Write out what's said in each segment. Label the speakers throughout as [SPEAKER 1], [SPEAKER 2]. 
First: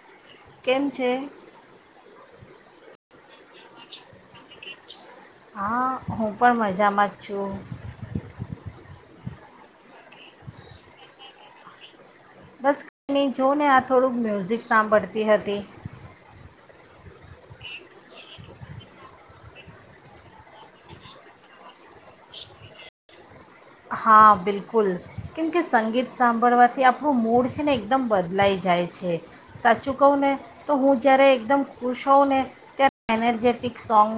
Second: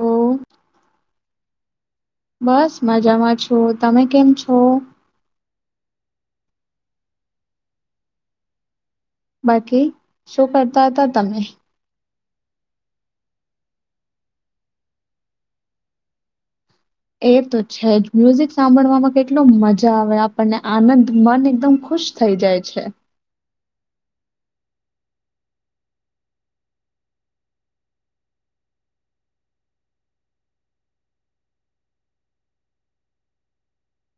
[SPEAKER 1] તો
[SPEAKER 2] કેમ છે?
[SPEAKER 1] બસ મજામાં છો તમે કેમ છો?
[SPEAKER 2] હા હું પણ મજામાં જ છું.
[SPEAKER 1] બાકી શું કરતા હતા તમે?
[SPEAKER 2] બસ કરીની જોને આ થોડુંક મ્યુઝિક સાંભળતી હતી.
[SPEAKER 1] એ તો છે જ મ્યુઝિક સાંભળવામાં કેટલો મજા આવે આપણને આનંદ મન એકદમ ખુશ થઈ જાય છે.
[SPEAKER 2] હા બિલકુલ કેમકે સંગીત સાંભળવાથી આપણું મૂડ છે ને એકદમ બદલાઈ જાય છે સાચું કહું ને તો હું જ્યારે એકદમ ખુશ હોઉં ને ત્યારે એનર્જેટિક સોંગ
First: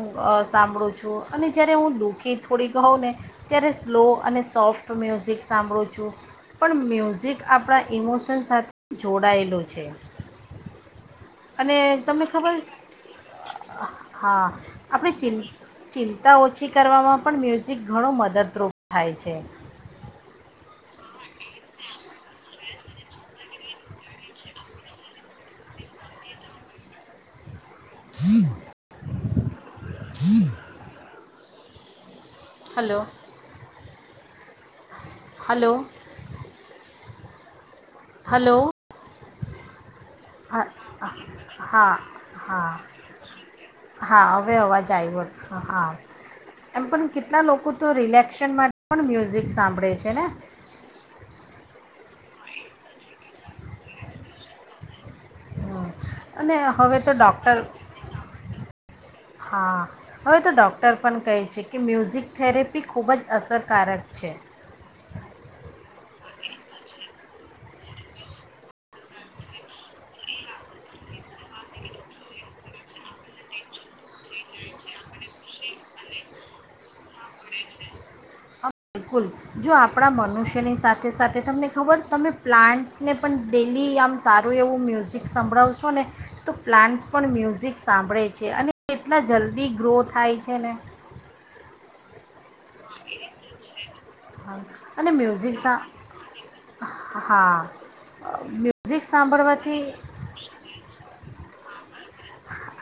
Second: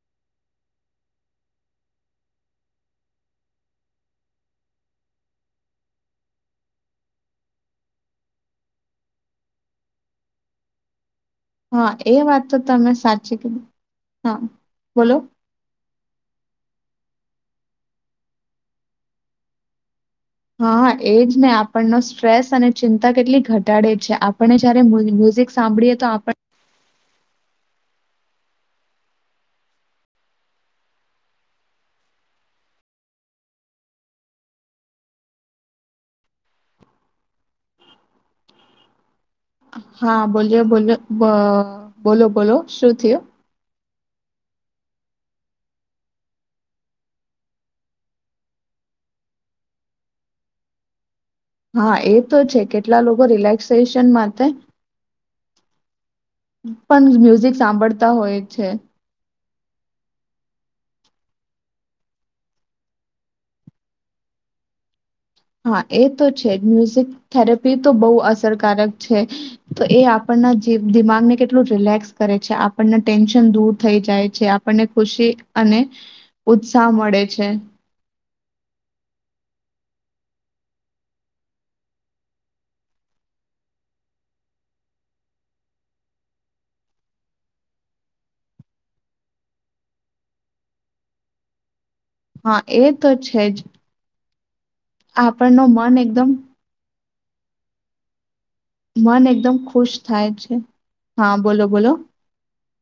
[SPEAKER 2] સાંભળું છું અને જ્યારે હું દુઃખી થોડીકહઉં ને ત્યારે સ્લો અને સોફ્ટ મ્યુઝિક સાંભળું છું પણ મ્યુઝિક આપણા ઇમોશન્સ સાથે જોડાયેલો છે. અને
[SPEAKER 1] હા એ
[SPEAKER 2] તમને
[SPEAKER 1] વાત તો
[SPEAKER 2] ખબર
[SPEAKER 1] તમે સાચી કીધી. હા
[SPEAKER 2] આપણે
[SPEAKER 1] બોલો.
[SPEAKER 2] ચિં ચિંતા ઓછી કરવામાં પણ મ્યુઝિક ઘણો મદદરૂપ થાય છે.
[SPEAKER 1] હા એજ ને આપણનો સ્ટ્રેસ અને ચિંતા કેટલી ઘટાડે છે આપણે જયારે મુજ મ્યુઝિક સાંભળીએ તો આપ
[SPEAKER 2] હલો. હલો. હલો.
[SPEAKER 1] હા બોલ્યો બોલો બ
[SPEAKER 2] હા
[SPEAKER 1] બોલો બોલો
[SPEAKER 2] હા
[SPEAKER 1] શું થિયું.
[SPEAKER 2] હા હવે અવાજ આવ્યો હતો હા એમ પણ કેટલા લોકો તો રિલેક્શન માટે પણ મ્યુઝિક સાંભળે છે ને.
[SPEAKER 1] હા એ તો છે કેટલા લોકો રિલેક્સેશન માટે
[SPEAKER 2] હમ. અને હવે તો
[SPEAKER 1] પણ મ્યુઝિક
[SPEAKER 2] ડૉક્ટર
[SPEAKER 1] સાંભળતા હોય છે.
[SPEAKER 2] હા હવે તો ડૉક્ટર પણ કહે છે કે મ્યુઝિક થેરેપી ખૂબ જ અસરકારક છે.
[SPEAKER 1] હા એ તો છે જ મ્યુઝિક થેરેપી તો બહુ અસરકારક છે તો એ આપણના જે દિમાગને કેટલું રિલેક્સ કરે છે આપણના ટેન્શન દૂર થઈ જાય છે આપણને ખુશી અને ઉત્સાહ મળે છે.
[SPEAKER 2] હ બિલકુલ જો આપણા મનુષ્યની સાથે સાથે તમને ખબર તમે પ્લાન્ટ્સને પણ ડેલી આમ સારું એવું મ્યુઝિક સાંભળાવશો ને તો પ્લાન્ટ્સ પણ મ્યુઝિક સાંભળે છે અને કેટલા જલ્દી ગ્રો થાય છે ને.
[SPEAKER 1] હા એ તો છે જ.
[SPEAKER 2] હા. અને મ્યુઝિક
[SPEAKER 1] આપણનો
[SPEAKER 2] સા
[SPEAKER 1] મન એકદમ
[SPEAKER 2] હા. મ્યુઝિક
[SPEAKER 1] મન એકદમ
[SPEAKER 2] સાંભળવાથી
[SPEAKER 1] ખુશ થાય છે. હા. બોલો, બોલો.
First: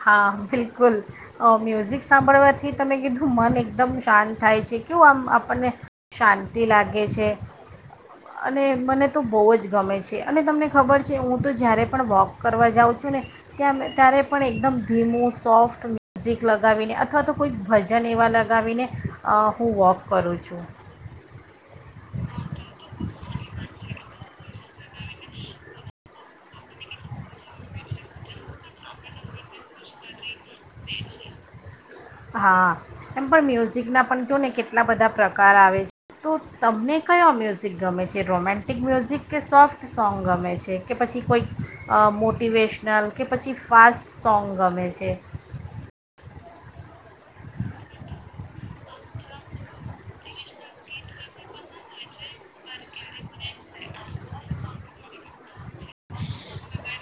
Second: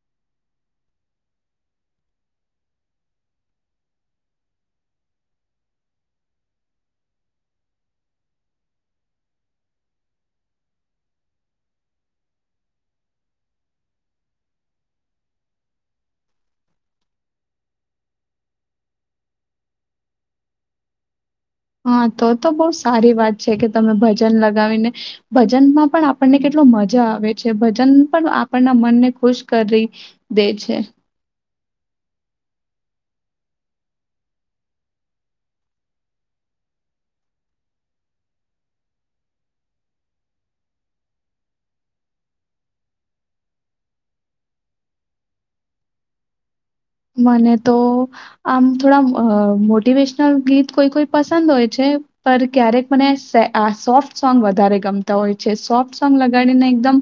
[SPEAKER 2] હા બિલકુલ મ્યુઝિક સાંભળવાથી તમે કીધું મન એકદમ શાંત થાય છે કેવું આમ આપણને શાંતિ લાગે છે. અને મને તો બહુ જ ગમે છે અને તમને ખબર છે હું તો જ્યારે પણ વોક કરવા જાઉં છું ને ત્યાં ત્યારે પણ એકદમ ધીમું સોફ્ટ મ્યુઝિક લગાવીને અથવા તો કોઈક ભજન એવા લગાવીને અહ હું વોક કરું છું.
[SPEAKER 1] હા, તો તો બઉુ સારી વાત છે કે તમે ભજન લગ ગાવીને ભજનમાં પણ આપણને કેટલો મજા આવે છે. ભજન પણ આપણના મનને ખુશ કરી દે છે.
[SPEAKER 2] હા, એમ પણ મ્યુઝિકના પણ જોઓ ને કેટલા બધા પ્રકાર આવે છે તો તમને કયો મ્યુઝિક ગમે છે, રોમેન્ટિક મ્યુઝિક કે સોફ્ટ સોંગ ગમે છે કે પછી કોઈ અહ મોટિવેશનલ કે પછી ફાસ્ટ સોંગ ગમે છે.
[SPEAKER 1] મને તો આમ થોડા અહ મોટિવેશનલ ગીત કોઈ કોઈ પસંદ હોય છે પર ક્યારેક મને સે આહ સોફ્ટ સોંગ વધારે ગમતા હોય છે. સોફ્ટ સોંગ લગાડીને એકદમ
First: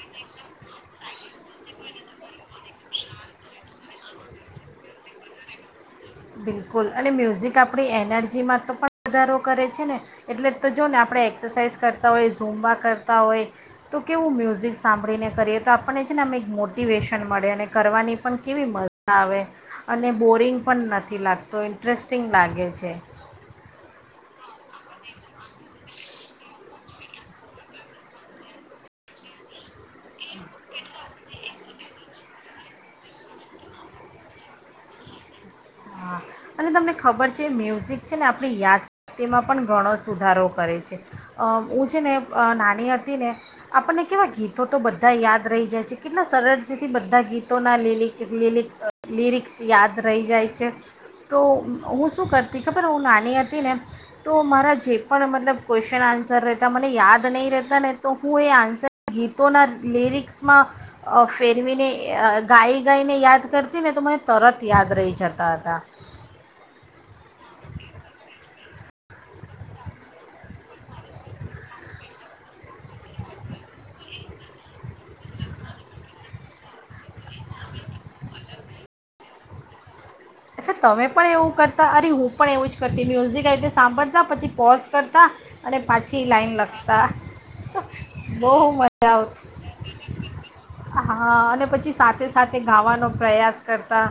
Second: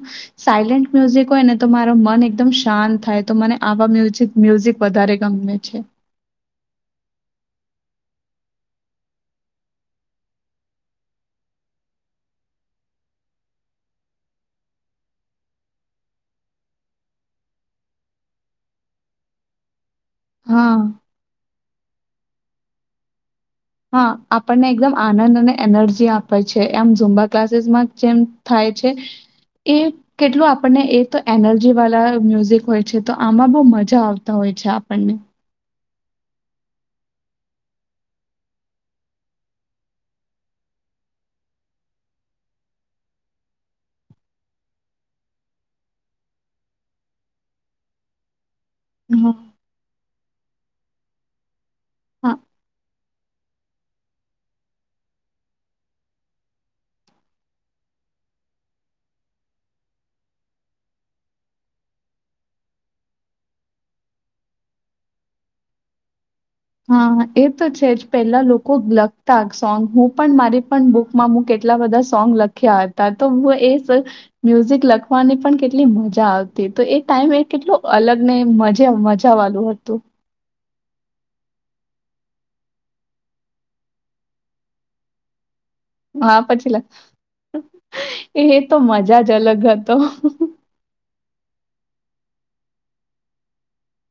[SPEAKER 1] સાયલેન્ટ મ્યુઝિક હોય ને તો મારો મન એકદમ શાંત થાય તો મને આવા મ્યુઝિક મ્યુઝિક વધારે ગમે છે.
[SPEAKER 2] બિલકુલ અને મ્યુઝિક આપણી એનર્જીમાં તો પણ વધારો કરે છે ને એટલે તો જો ને આપણે એક્સરસાઇઝ કરતા હોય ઝૂમબા કરતા હોય તો કેવું મ્યુઝિક સાંભળીને કરીએ તો આપણને છે ને એમ એક મોટિવેશન મળે અને કરવાની પણ કેવી મજા આવે. અને બોરિંગ
[SPEAKER 1] હા,
[SPEAKER 2] પણ ન તો ઇન્ટરેસ્ટિંગ લાગે છે.
[SPEAKER 1] હા, આપણને એકદમ આનંદ ને એનર્જી આપે છ છે. આમ ઝૂમબા ક્લાસીસમાં જેમ થાય છે એ કેટલું આપણને એ તો એનર્જી વાલા મ્યુઝિક હોય છે. તો આમાં બહુ મજા આવતા હોય છે આપણને.
[SPEAKER 2] હા અને તમને ખબર છે મ્યુઝિક છે ને આપણી યાદ તેમાં પણ ઘણો સુધારો કરે છે હું છે ને નાની હતી ને આપણને કેવા ગીતો તો બધા યાદ રહી જાય છે કેટલા સરળતાથી બધા ગીતોના લીલ લીલિક
[SPEAKER 1] હા.
[SPEAKER 2] લિરિક્સ યાદ રહી જાય છે. તો હું શું કરતી ખબર હું નાની હતી ને તો મારા જે પણ મતલબ ક્વેશ્ચન આન્સર રહેતા મને યાદ નહીં રહેતા ને તો હું એ આન્સર ગીતોના લિરિક્સમાં અ ફેરવીને ગાઈ ગાઈને યાદ કરતી ને તો મને તરત યાદ રહી જતા હતા. હતા.
[SPEAKER 1] હા એ તો છે જ પેલા લોકો લખતા સોંગ હું પણ મારી પણ બુકમાં મુ કેટલા બધા સોંગ લખ્યા હતા તો હું એ મ્યુઝિક લખવાની પણ કેટલી મજા આવતી તો એ ટાઈમ એ કેટલુ અલગ ને મ મજા વાળું હતું
[SPEAKER 2] અચ્છા તમે પણ એવું કરતા અરે હું પણ એવું જ કરતી મ્યુઝિક આવી રીતે સાંભળતા પછી પોઝ કરતા અને પાછી
[SPEAKER 1] હા
[SPEAKER 2] લાઈન
[SPEAKER 1] પછી લખ
[SPEAKER 2] લખતા
[SPEAKER 1] એ
[SPEAKER 2] બહુ
[SPEAKER 1] તો મજા જ
[SPEAKER 2] આવતી
[SPEAKER 1] અલગ હતો.
[SPEAKER 2] હા અને પછી સાથે-સાથે ગાવાનો પ્રયાસ કરતા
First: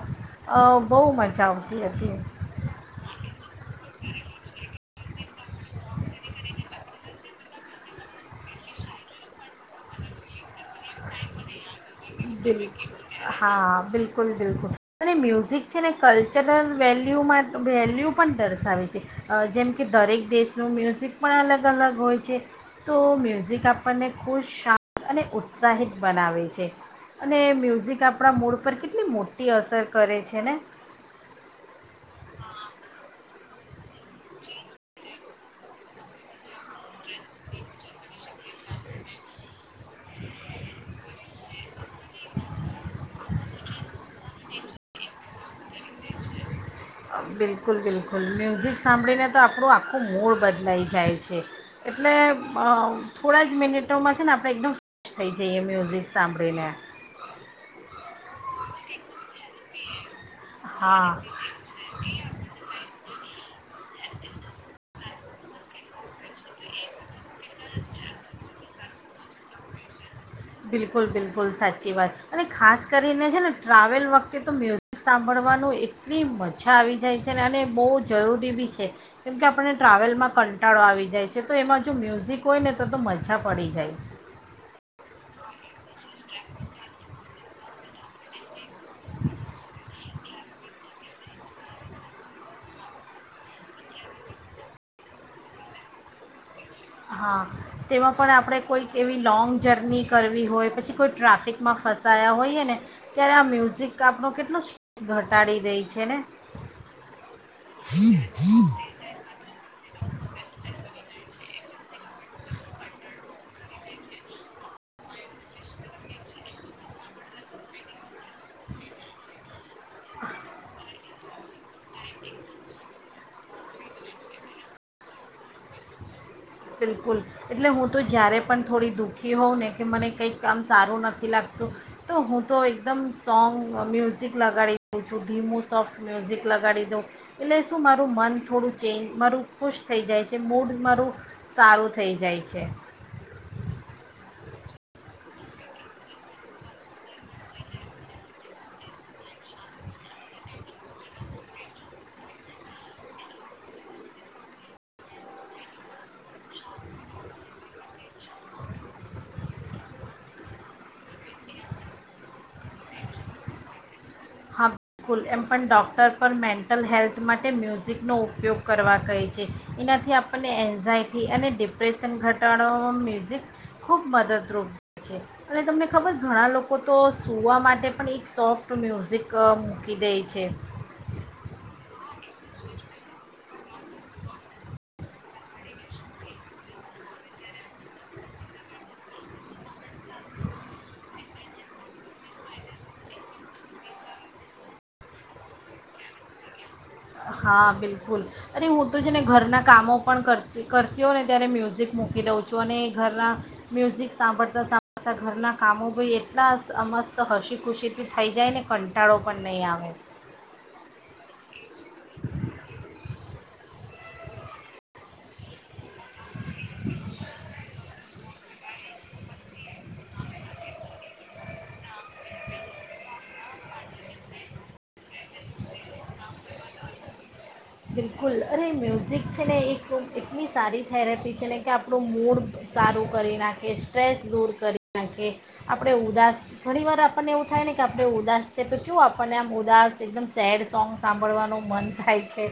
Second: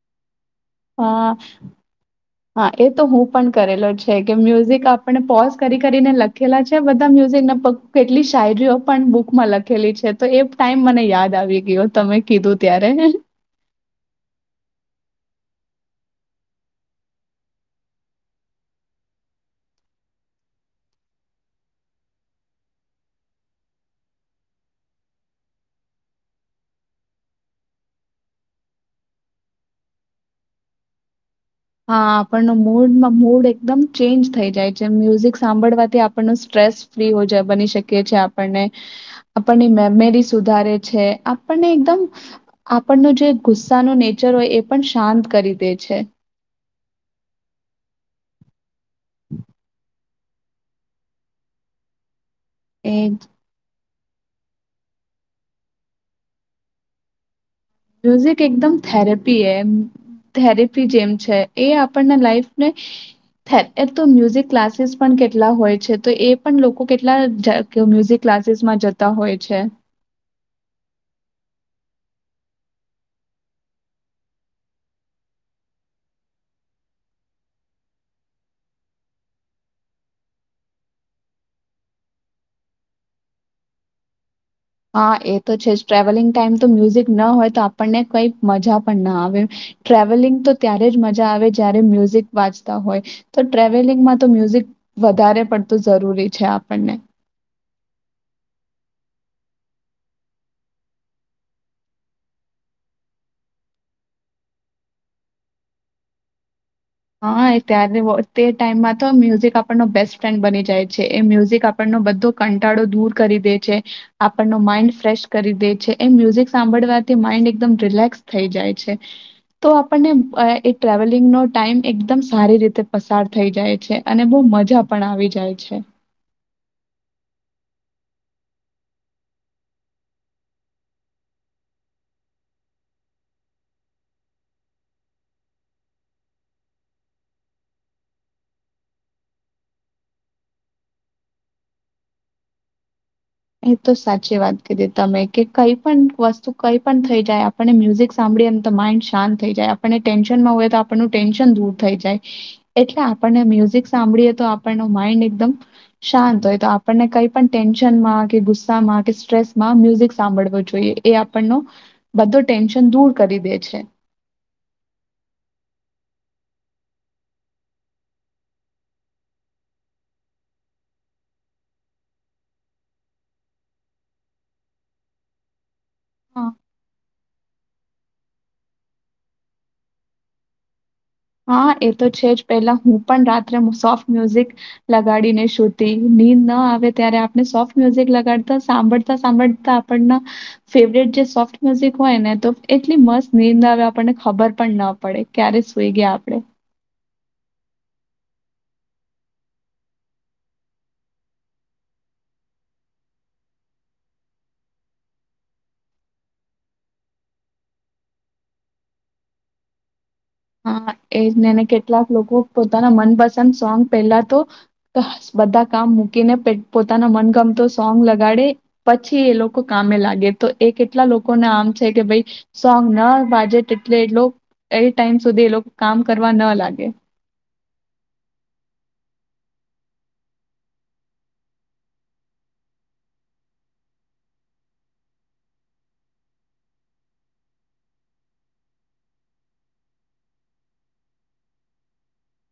[SPEAKER 2] અ બહુ
[SPEAKER 1] હા
[SPEAKER 2] મજા આવતી હતી
[SPEAKER 1] હા એ તો હું પણ કરેલો છે કે મ્યુઝિક આપ આપણે પોઝ કરી કરીને લખેલા છે બધા મ્યુઝિક ના કેટલી શાયરીઓ પણ બુકમાં લખેલી છે તો એ ટાઈમ મને યાદ આવી ગયો તમે કીધું
[SPEAKER 2] બિલકુલ
[SPEAKER 1] ત્યારે.
[SPEAKER 2] હા બિલકુલ બિલકુલ અને મ્યુઝિક છેને કલ્ચરલ વેલ્યુમાં વેલ્યુ પણ દર્શાવે છે. અ જેમ કે દરેક દેશનું મ્યુઝિક પણ અલગ-અલગ હોય છે તો મ્યુઝિક આપણને ખુશ શાંત અને ઉત્સાહિત બનાવે છે. અને મ્યુઝિક આપણા મૂડ પર કેટલી મોટી અસર કરે છે ને.
[SPEAKER 1] હા આપણનો મૂડ મૂડ એકદમ ચેન્જ થઈ જાય છે મ્યુઝિક સાંભળવાથી આપણ સ્ટ્રેસ ફ્રી બની શકી છે આપણને આપણની મેમેરી સુધારે છે આપણને એકદમ આપણનો જે ગુસ્સાનું નેચર હોય એ પણ શાંત કરી દે છે.
[SPEAKER 2] બિલકુલ-બિલકુલ મ્યુઝિક સાંભળીને તો આપણું આખું આખું મૂળ બદલાઈ જાય છે એટલે હ,
[SPEAKER 1] એ
[SPEAKER 2] થોડા જ મિનટ માં છે ને આપણે એકદમ ફ્રેશ થઈ જઈએ મ્યુઝિક સાંભળીને.
[SPEAKER 1] મ્યુઝ એક એકદમ થેરેપી હૈ. એમ થેરેપી
[SPEAKER 2] હા
[SPEAKER 1] જેમ છે, એ આપણના લાઈફને થે એ તો મ્યુઝિક ક્લાસીસ પણ કેટલા હોય છે, તો એ પણ લોકો કેટલા મ્યુઝિક ક્લાસીસમાં જતા હોય છે.
[SPEAKER 2] બિલકુલ બિલકુલ સાચી વાત, અને ખાસ કરીને છે ને ટ્રાવેલ વખતે તો મ્યુઝિક સાંભળવાનું એટલી મજા આવી જાય છે. ને અને બહુ જરૂરી બી છે કેમકે આપણને ટ્રાવેલમાં કંટાળો આવી જાય છે, તો એમાં જો મ્યુઝિક હોય ને તો તો મજા પડી જાય.
[SPEAKER 1] હા એ તો છે જ ટ્રાવલિંગ ટાઈમ તો મ્યુઝિક ના હોય તો આપણને કઈ મજા પણ ના આવે, ટ્રાવલિંગ તો ત્યારે જ મજા આવે જય્યારે મ્યુઝિક વાંચતા હોય તો ટ્રાવલિંગમાં તો મ્યુઝિક વધારે પડતું જરૂરી છે. આપણને.
[SPEAKER 2] હા. તેમાં પણ આપણે કોઈક એવી લોૉંગ જર્ની કરવી હોય, પછી કોઈ ટ્રાફિકમાં ફસાયા હોઈએ ને ત્યારે આ મ્યુઝિક આપણો કેટલો સ્ટ્રેસ ઘટાડી દે છે, ને
[SPEAKER 1] હા, ત્યારે તે ટાઈમમાં તો મ્યુઝિક આપણનો બેસ્ટ ફ્રેન્ડ બની જાય છે એ મ્યુઝિક આપ આપણ બધો કંટાળો દૂર કરી દે છે. આપણનો માઈન્ડ ફ્રેશ કરી દે છે, એ મ્યુઝિક સાંભળવાથી માઇન્ડ એકદમ રિલેક્સ થઈ જાય છે, તો આપણને એ ટ્રાવલિંગનો ટાઈમ એકદમ સારી રીતે પસાર થઈ જાય છે, અને બહ મજા પણ આવી જાય છે.
[SPEAKER 2] બિલકુલ એટલે હું તો જ્યારે પણ થોડી દુઃખી હોઉં ને કે મને કંઈક કામ સારું નથી લાગતું તો હું તો એકદમ સોંગ મ્યુઝિક લગાડી દઉં છું. ધીમું સોફ્ટ મ્યુઝિક લગાડી દઉં એટલે શું મારું મન થોડું, ચેન્જ મારું ખુશ થઈ જાય છે, મૂડ મારું સારું થઈ જાય છે.
[SPEAKER 1] એ તો સાચી વાત કીધી તમે કે કઈ પણ વસ્તુ કઈ પણ થઈ જાય આપણને મ્યુઝિક સાંભળીએને તો માઇન્ડ શાંત થઈ જાય. આપણને ટેન્શનમાં હોય તો આપણનું ટેન્શન દૂર થઈ જાય, એટલે આપણને મ્યુઝિક સાંભળીએ તો આપણનો માઇન્ડ એકદમ શાંત હોય, તો આપણને કઈ પણ ટેન્શનમાં કે ગુસ્સામાં કે સ્ટ્રેસમાં મ્યુઝિક સાંભળવો જોઈએ એ આપણનો બધો ટેન્શન દૂર કરી દે છે.
[SPEAKER 2] હા, બિલકુલ એમ પણ ડૉક્ટર પર મેન્ટલ હેલ્થ માટે મ્યુઝિકનો ઉપયોગ કરવા કહે છે, એનાથી આપણને એન્ઝાયટી અને ડિપ્રેશન ઘટાડવામાં મ્યુઝિક ખૂબ મદદરૂપ થાય છે, અને તમને ખબર
[SPEAKER 1] હ
[SPEAKER 2] ઘણા લોકો તો સુૂવા માટે પણ એક સોફ્ટ મ્યુઝિક ક મૂકી દે છે.
[SPEAKER 1] હા એ તો છે જ પેલા હું પણ રાત્રે સોફ્ટ મ્યુઝિક લગાડીને શુંતી નીંદ ના આવે ત્યારે આપણે સોફ્ટ મ્યુઝિક લગાડતા સાંભળતા સાંભળતા આપણના ફેવરેટ જે સોફ્ટ મ્યુઝિક હોય, ને તો એટલી મસ્ત નીંદ આવે આપણને ખબર પણ ના પડે ક્યારે જોઈ ગયા આપડે.
[SPEAKER 2] હા, બિલકુલ અરે હું તો છે ને ઘરના કામો પણ કરતી કરતી હો ને ત્યારે મ્યુઝિક મૂકી દઉં છું, અને ઘરના મ્યુઝિક સાંભળતા સાંભળતાં ઘરના કામો બ એટલા મસ્ત હસી ખુશીથી થઈ જાય ને કંટાળો પણ નહીં આવે.
[SPEAKER 1] હા એજ ને અને કેટ કેટલાક લોકો પોતાના મનપસંદ સન સોંગ પેલા તો બધા કામ મુક કીને પે પોતાના મનગમતો સોંગ લ ગાડે પછી એ લોકો કામે લાગે તો એ કેટલા લોકોને આમ છે કે ભઈ સોંગ ના વાજે તેટલે એટલો એ ટાઈમ સુધી એ લોકો કામ કરવા ન લાગે.
[SPEAKER 2] બિલકુલ અરે મ્યુઝિક છે ને એક એટલી સારી થેરેપી છે ને કે આપણું મૂડ સારું કરી નાખે, સ્ટ્રેસ દૂર કરી નાખે, આપણે ઉદાસ ઘણીવાર આપણને એવું થાય ને કે આપણે ઉદાસ છે તો કેવું આપણને આમ ઉદાસ એકદમ સેડ સોંગ સાંભળવાનું મન થાય છે.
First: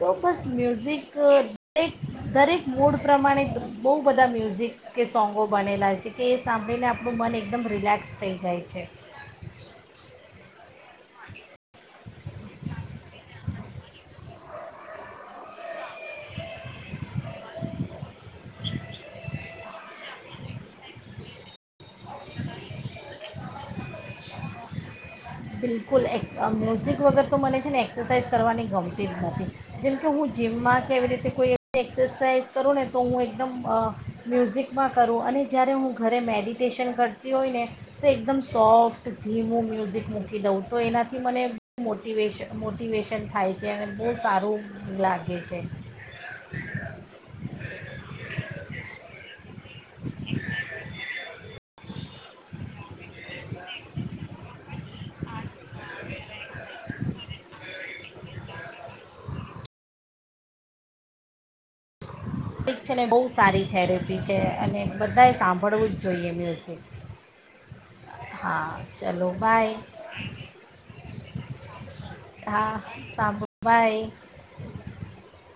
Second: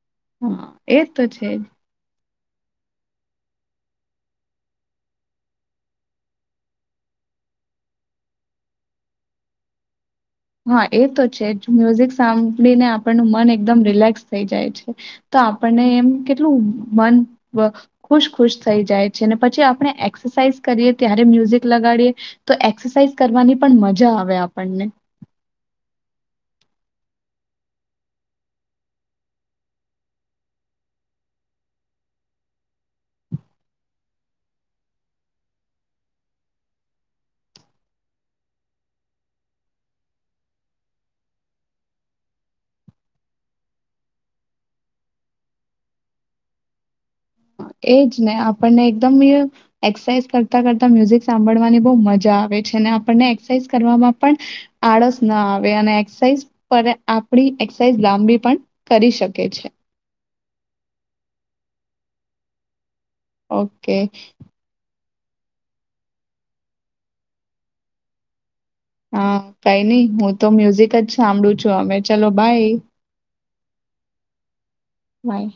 [SPEAKER 2] તો બસ
[SPEAKER 1] હા એ
[SPEAKER 2] મ્યુઝિક
[SPEAKER 1] તો છે જ
[SPEAKER 2] એક દરેક મૂડ પ્રમાણે બહુ બધા મ્યુઝિક કે સોંગો બનેલા છે કે એ સાંભળીને આપણું મન એકદમ રિલેક્સ થઈ જાય છે.
[SPEAKER 1] હા, એ તો છે જ. મ્યુઝિક સાંભળીને આપ પણું મન એકદમ રિલેક્સ થઈ જાય છે તો આપણને એમ કેટલું મન વ ખુશ ખુશ થઈ જાય છે અને પછી આપણે એક્સરસાઇઝ કરીએ ત્યારે મ્યુઝિક લગાડીએ તો એક્સરસાઇઝ કરવાની પણ મજા આવે આપણને.
[SPEAKER 2] બિલકુલ એક્સ મ્યુઝિક વગર તો મને છે ને એક્સરસાઇઝ કરવાની ગમતી જ નથી જેમકે હું જીમમાં કેવી રીતે કોઈ એક્સરસાઇઝ કરું ને તો હું એકદમ અ મ્યુઝિકમાં કરું અને જ્યારે હું ઘરે મેડિટેશન કરતી હોય ને તો એકદમ સોફ્ટ ધીમું મ્યુઝિક મૂકું. કી દઉં તો એનાથી મને મોટિવે મોટિવેશન થાય છે અને બહુ સારું લાગે છે.
[SPEAKER 1] હા, એજ ને આપણને એ એક્સસાઈઝ કરતા કરતા મ્યુઝિક સાંભળવાની બહુ મજા જા આવે છે આપને એક્સરસાઇઝ કરવામાં પણ આળસ ન આવે. એક્સાઇઝ પરે આપણી લાંબી પણ કરી શકે છે.
[SPEAKER 2] એક છે ને બહુ સારી
[SPEAKER 1] ઓકે
[SPEAKER 2] થેરેપી છે અને બધાએ સાંભળવું જ જોઈએ મ્યુઝિક. હા ચલો
[SPEAKER 1] હા
[SPEAKER 2] બાય
[SPEAKER 1] કઈ નહી હું તો મ્યુઝિક જ સાંભળું છું અમે ચલો બાય
[SPEAKER 2] હા સાંભળ બાય
[SPEAKER 1] બાય.